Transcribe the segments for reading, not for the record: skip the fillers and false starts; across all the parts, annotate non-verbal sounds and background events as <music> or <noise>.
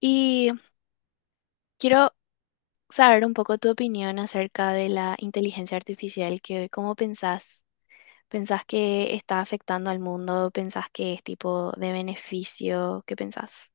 Y quiero saber un poco tu opinión acerca de la inteligencia artificial, que cómo pensás, pensás que está afectando al mundo, pensás que es tipo de beneficio, ¿qué pensás?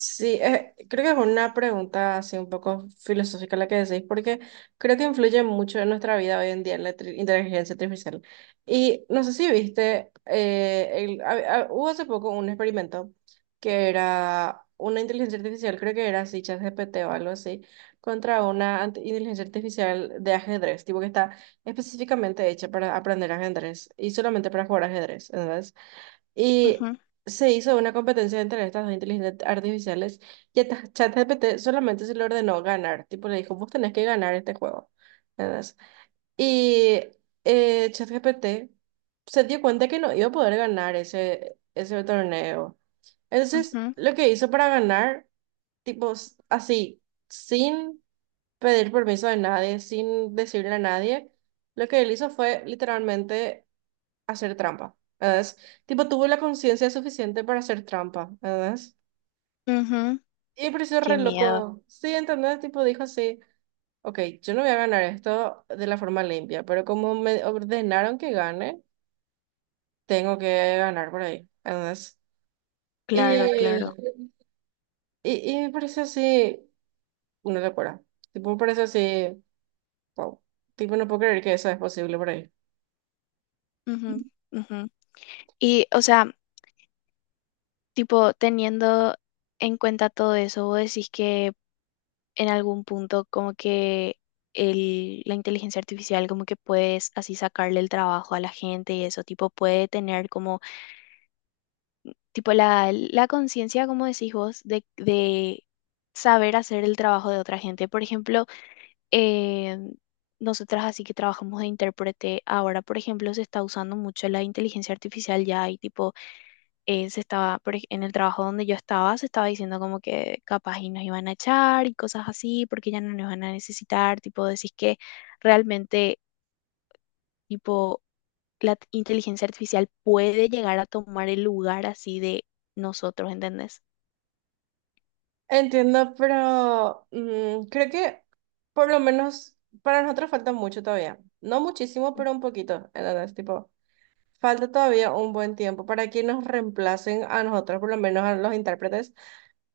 Sí, creo que es una pregunta así un poco filosófica la que decís, porque creo que influye mucho en nuestra vida hoy en día la inteligencia artificial. Y no sé si viste, hubo hace poco un experimento que era una inteligencia artificial, creo que era así, ChatGPT o algo así, contra una inteligencia artificial de ajedrez, tipo que está específicamente hecha para aprender ajedrez y solamente para jugar ajedrez, y Ujú, se hizo una competencia entre estas dos inteligencias artificiales y esta ChatGPT solamente se le ordenó ganar. Tipo, le dijo, vos tenés que ganar este juego. ¿Entendés? Y ChatGPT se dio cuenta que no iba a poder ganar ese torneo. Entonces, ujú, lo que hizo para ganar, tipo, así, sin pedir permiso de nadie, sin decirle a nadie, lo que él hizo fue literalmente hacer trampa, ¿verdad? Tipo, tuvo la conciencia suficiente para hacer trampa, ¿verdad? ujú. Y me pareció Qué re miedo, loco. Sí, ¿entendés? Tipo, dijo así, ok, yo no voy a ganar esto de la forma limpia, pero como me ordenaron que gane, tengo que ganar por ahí, ¿entendés? claro, Y, claro. y me pareció así una locura. Tipo, me pareció así, wow. Tipo, no puedo creer que eso es posible por ahí. Ujú, ujú. Y, o sea, tipo, teniendo en cuenta todo eso, vos decís que en algún punto como que la inteligencia artificial como que puedes así sacarle el trabajo a la gente y eso, tipo puede tener como, tipo la conciencia, como decís vos, de saber hacer el trabajo de otra gente. Por ejemplo, eh, nosotras así que trabajamos de intérprete, ahora por ejemplo se está usando mucho la inteligencia artificial ya y tipo se estaba, en el trabajo donde yo estaba, se estaba diciendo como que capaz y nos iban a echar y cosas así, porque ya no nos van a necesitar, tipo, decís que realmente, tipo, la inteligencia artificial puede llegar a tomar el lugar así de nosotros, ¿entendés? Entiendo, pero mm, creo que por lo menos para nosotros falta mucho todavía. No muchísimo, pero un poquito. ¿Entendés? Tipo, falta todavía un buen tiempo para que nos reemplacen a nosotros, por lo menos a los intérpretes,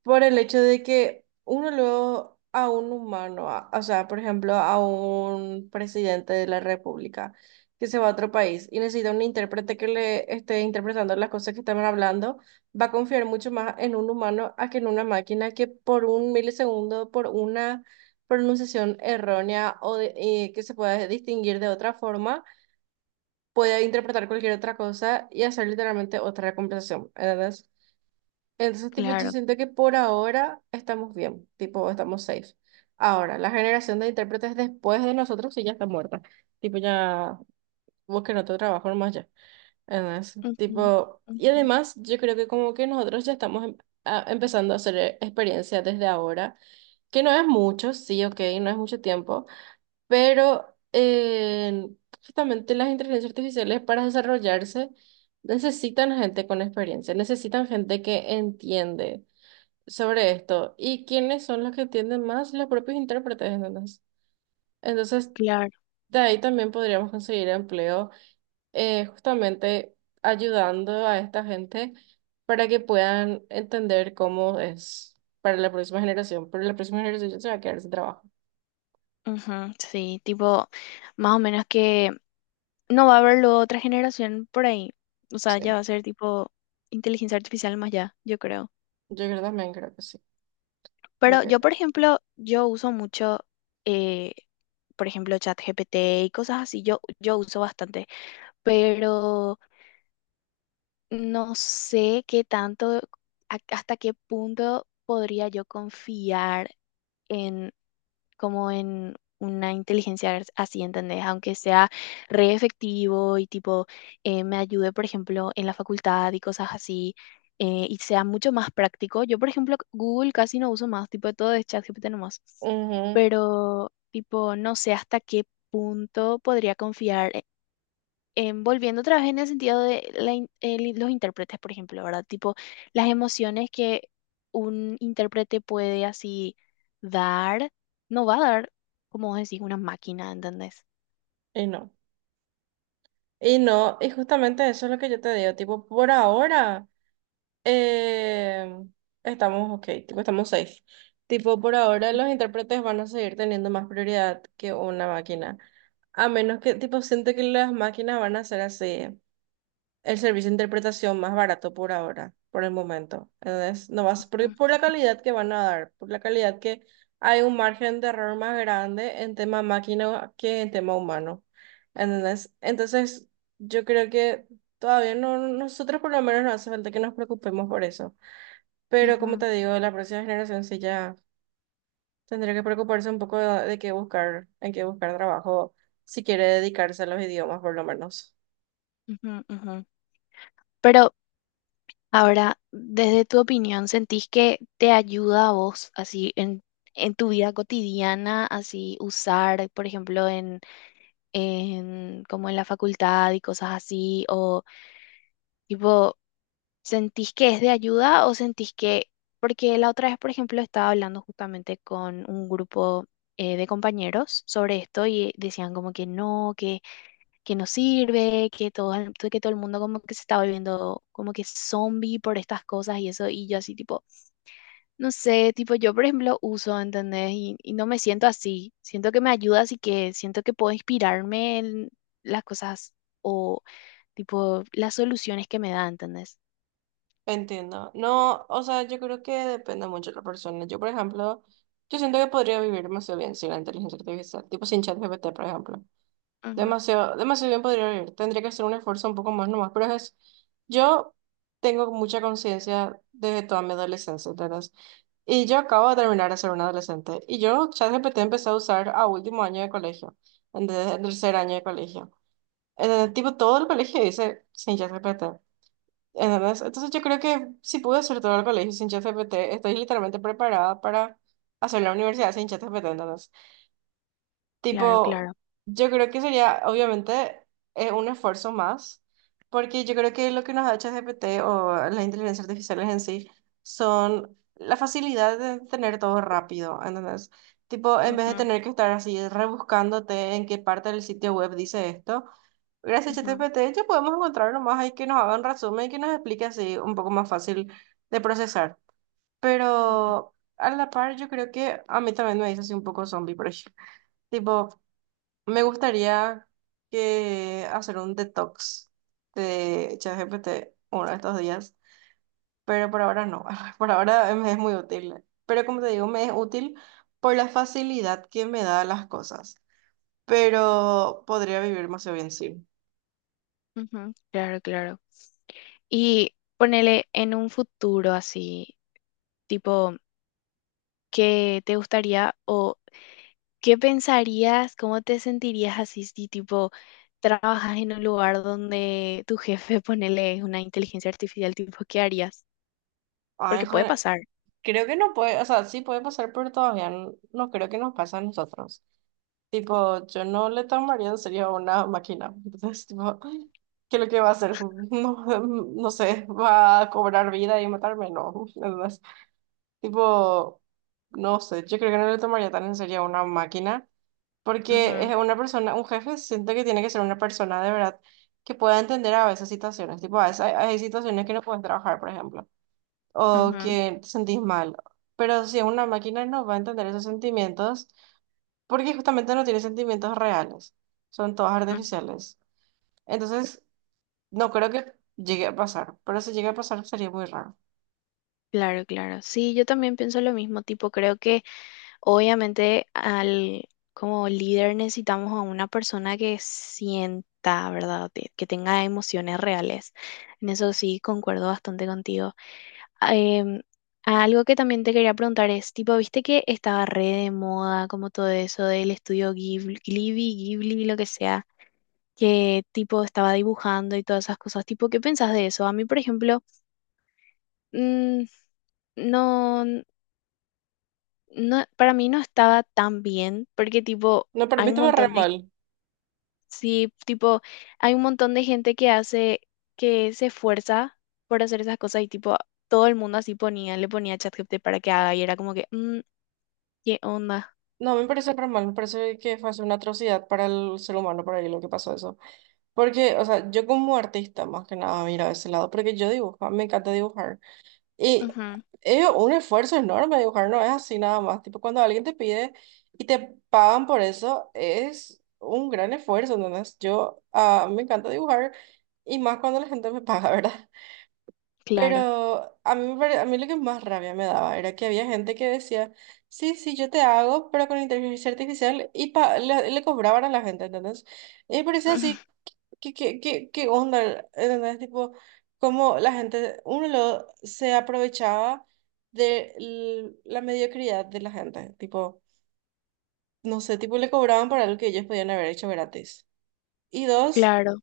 por el hecho de que uno luego a un humano, o sea, por ejemplo, a un presidente de la República que se va a otro país y necesita un intérprete que le esté interpretando las cosas que estaban hablando, va a confiar mucho más en un humano a que en una máquina que por un milisegundo, por una pronunciación errónea o que se pueda distinguir de otra forma podía interpretar cualquier otra cosa y hacer literalmente otra conversación, ¿entendés? Entonces, tipo, yo Claro. siento que por ahora estamos bien, tipo, estamos safe. Ahora, la generación de intérpretes después de nosotros sí ya está muerta. Tipo, ya busquen otro trabajo nomás ya. ¿Entendés? Ujú, Tipo, y ujú. además, yo creo que como que nosotros ya estamos empezando a hacer experiencia desde ahora, que no es mucho, sí, ok, no es mucho tiempo, pero justamente las inteligencias artificiales para desarrollarse necesitan gente con experiencia, necesitan gente que entiende sobre esto. ¿Y quiénes son los que entienden más? Los propios intérpretes, ¿entendés? Entonces, Claro. de ahí también podríamos conseguir empleo justamente ayudando a esta gente para que puedan entender cómo es para la próxima generación, pero la próxima generación se va a quedar sin trabajo. Ujú, sí, tipo, más o menos que no va a haber luego otra generación por ahí. O sea, ya Sí. va a ser tipo inteligencia artificial más allá, yo creo. Yo creo también, creo que sí. Creo Pero que yo, por ejemplo, yo uso mucho, eh, por ejemplo, ChatGPT y cosas así, yo uso bastante, pero no sé qué tanto, hasta qué punto podría yo confiar. En, Como en una inteligencia así, ¿entendés? Aunque sea re efectivo y tipo me ayude, por ejemplo, en la facultad y cosas así, y sea mucho más práctico. Yo, por ejemplo, Google casi no uso más, tipo todo es ChatGPT nomás, ujú, pero tipo no sé hasta qué punto podría confiar volviendo otra vez en el sentido de los intérpretes, por ejemplo, ¿verdad? Tipo, las emociones que un intérprete puede así dar, no va a dar, como vos decís, una máquina, ¿entendés? Y no, y no, y justamente eso es lo que yo te digo, tipo, por ahora eh, estamos ok, tipo, estamos safe. Tipo, por ahora los intérpretes van a seguir teniendo más prioridad que una máquina. A menos que, tipo, siento que las máquinas van a ser así el servicio de interpretación más barato por ahora, por el momento. Entonces, no vas, porque Ujú, por la calidad que van a dar, por la calidad que hay un margen de error más grande en tema máquina que en tema humano. ¿Entendés? Entonces, yo creo que todavía no, nosotros por lo menos no hace falta que nos preocupemos por eso. Pero como ujú, te digo, la próxima generación sí ya tendría que preocuparse un poco de qué buscar, en qué buscar trabajo, si quiere dedicarse a los idiomas por lo menos. ujú, ujú. Pero ahora, desde tu opinión, ¿sentís que te ayuda a vos así en tu vida cotidiana, así usar, por ejemplo, en como en la facultad y cosas así, o tipo ¿sentís que es de ayuda o sentís que, porque la otra vez, por ejemplo, estaba hablando justamente con un grupo de compañeros sobre esto y decían como que no, que no sirve, que todo el mundo como que se está volviendo como que zombie por estas cosas y eso, y yo así tipo, no sé, tipo yo por ejemplo uso, ¿entendés? Y no me siento así, siento que me ayuda, así que siento que puedo inspirarme en las cosas o tipo las soluciones que me da, ¿entendés? Entiendo. No, o sea, yo creo que depende mucho de la persona. Yo, por ejemplo, yo siento que podría vivir demasiado bien sin la inteligencia artificial, tipo sin ChatGPT, por ejemplo. Ujú. Demasiado, demasiado bien podría vivir. Tendría que hacer un esfuerzo un poco más nomás, pero es, yo tengo mucha conciencia desde toda mi adolescencia, ¿entendés? Y yo acabo de terminar de ser un adolescente. Y yo ChatGPT empecé a usar a último año de colegio, en tercer año de colegio. Tipo, todo el colegio dice sin ChatGPT. ¿Entendés? Entonces yo creo que si pude hacer todo el colegio sin ChatGPT, estoy literalmente preparada para hacer la universidad sin ChatGPT, ¿entendés? Claro, Tipo, claro. yo creo que sería, obviamente, un esfuerzo más, porque yo creo que lo que nos da ChatGPT o las inteligencias artificiales en sí son la facilidad de tener todo rápido, ¿entendés? Tipo, en vez de Ujú, tener que estar así rebuscándote en qué parte del sitio web dice esto, gracias a ujú, ChatGPT ya podemos encontrar nomás ahí que nos haga un resumen y que nos explique así un poco más fácil de procesar. ujú, Pero a la par, yo creo que a mí también me hizo así un poco zombie, por ejemplo. <laughs> Tipo, me gustaría que hacer un detox de ChatGPT uno de estos días, pero por ahora no. <laughs> Por ahora me es muy útil. Pero como te digo, me es útil por la facilidad que me da las cosas. Pero podría vivir demasiado bien sin. ujú. Claro, claro. Y ponele en un futuro así, tipo, ¿qué te gustaría o qué pensarías, cómo te sentirías así si tipo trabajas en un lugar donde tu jefe <laughs> ponele es una inteligencia artificial, tipo, ¿qué harías? Ay, Porque puede joder, pasar. creo que no puede, o sea, sí puede pasar, pero todavía no, no creo que nos pase a nosotros. Tipo, yo no le tomaría en serio a una máquina. Entonces, tipo, ¿qué es lo que va a hacer? <laughs> No, no sé, ¿va a cobrar vida y matarme? No. <laughs> Entonces, tipo, no sé, yo creo que no le tomaría tan en serio a una máquina, porque Ujú, es una persona, un jefe, siento que tiene que ser una persona de verdad que pueda entender a veces situaciones. Tipo, a veces hay situaciones que no puedes trabajar, por ejemplo, o ujú, que te sentís mal. Pero si es una máquina no va a entender esos sentimientos porque justamente no tiene sentimientos reales, son todas ujú. artificiales. Entonces, no creo que llegue a pasar, pero si llega a pasar sería muy raro. Claro, claro. Sí, yo también pienso lo mismo, tipo, creo que obviamente, como líder necesitamos a una persona que sienta, ¿verdad? Que tenga emociones reales. En eso sí, concuerdo bastante contigo. Ah, algo que también te quería preguntar es, tipo, viste que estaba re de moda, como todo eso del estudio Ghibli, Ghibli, Ghibli, lo que sea, que tipo estaba dibujando y todas esas cosas. Tipo, ¿qué pensás de eso? A mí, por ejemplo, mm, no. No, para mí no estaba tan bien, porque tipo, No, pero a hay mí un estuvo re montón de, mal. sí, tipo, hay un montón de gente que hace, que se esfuerza por hacer esas cosas y tipo, todo el mundo así ponía, le ponía ChatGPT para que haga y era como que, "Mm, ¿qué onda?" No, me parece re mal, me parece que fue una atrocidad para el ser humano, por ahí lo que pasó eso. Porque, o sea, yo como artista, más que nada, miro ese lado, porque yo dibujo, me encanta dibujar. Y Ujú, es un esfuerzo enorme dibujar, no es así nada más. Tipo, cuando alguien te pide y te pagan por eso, es un gran esfuerzo, ¿entendés? Yo, ah, me encanta dibujar y más cuando la gente me <laughs> paga, ¿verdad? Pero claro, a mí, a mí lo que más rabia me daba era que había gente que decía, sí, sí, yo te hago, pero con inteligencia artificial y le cobraban a la gente, ¿entendés? Y me <laughs> parecía ujú, así ¿ qué onda? ¿Entendés? Tipo, cómo la gente, uno lo, se aprovechaba de la mediocridad de la gente. Tipo, no sé, tipo le cobraban por algo que ellos podían haber hecho gratis. Y dos, claro.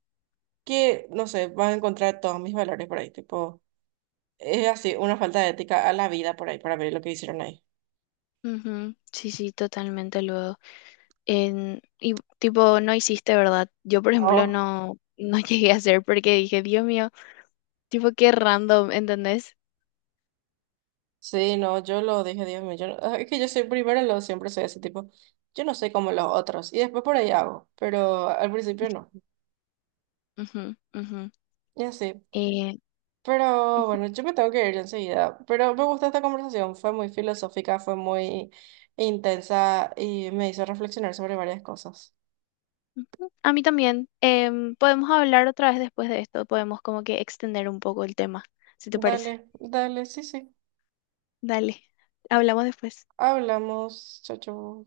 que, no sé, van a encontrar todos mis valores por ahí. Tipo, es así, una falta de ética a la vida por ahí, para ver lo que hicieron ahí. Ujú, sí, sí, totalmente luego. Y tipo, no hiciste, ¿verdad? Yo, por ejemplo, No, no, no <laughs> llegué a hacer porque dije, Dios mío, tipo, qué random, ¿entendés? sí, no, yo lo dije, Dios mío, yo, es que yo soy primero, lo siempre soy ese tipo. Yo no soy como los otros, y después por ahí hago, pero al principio no. Ujú, ujú. Y así. Pero bueno, yo me tengo que ir enseguida. Pero me gustó esta conversación, fue muy filosófica, fue muy intensa y me hizo reflexionar sobre varias cosas. Ujú, a mí también. Podemos hablar otra vez después de esto. Podemos como que extender un poco el tema, si te parece. Dale, dale, sí, sí. Dale, hablamos después. Hablamos. Chau, chau.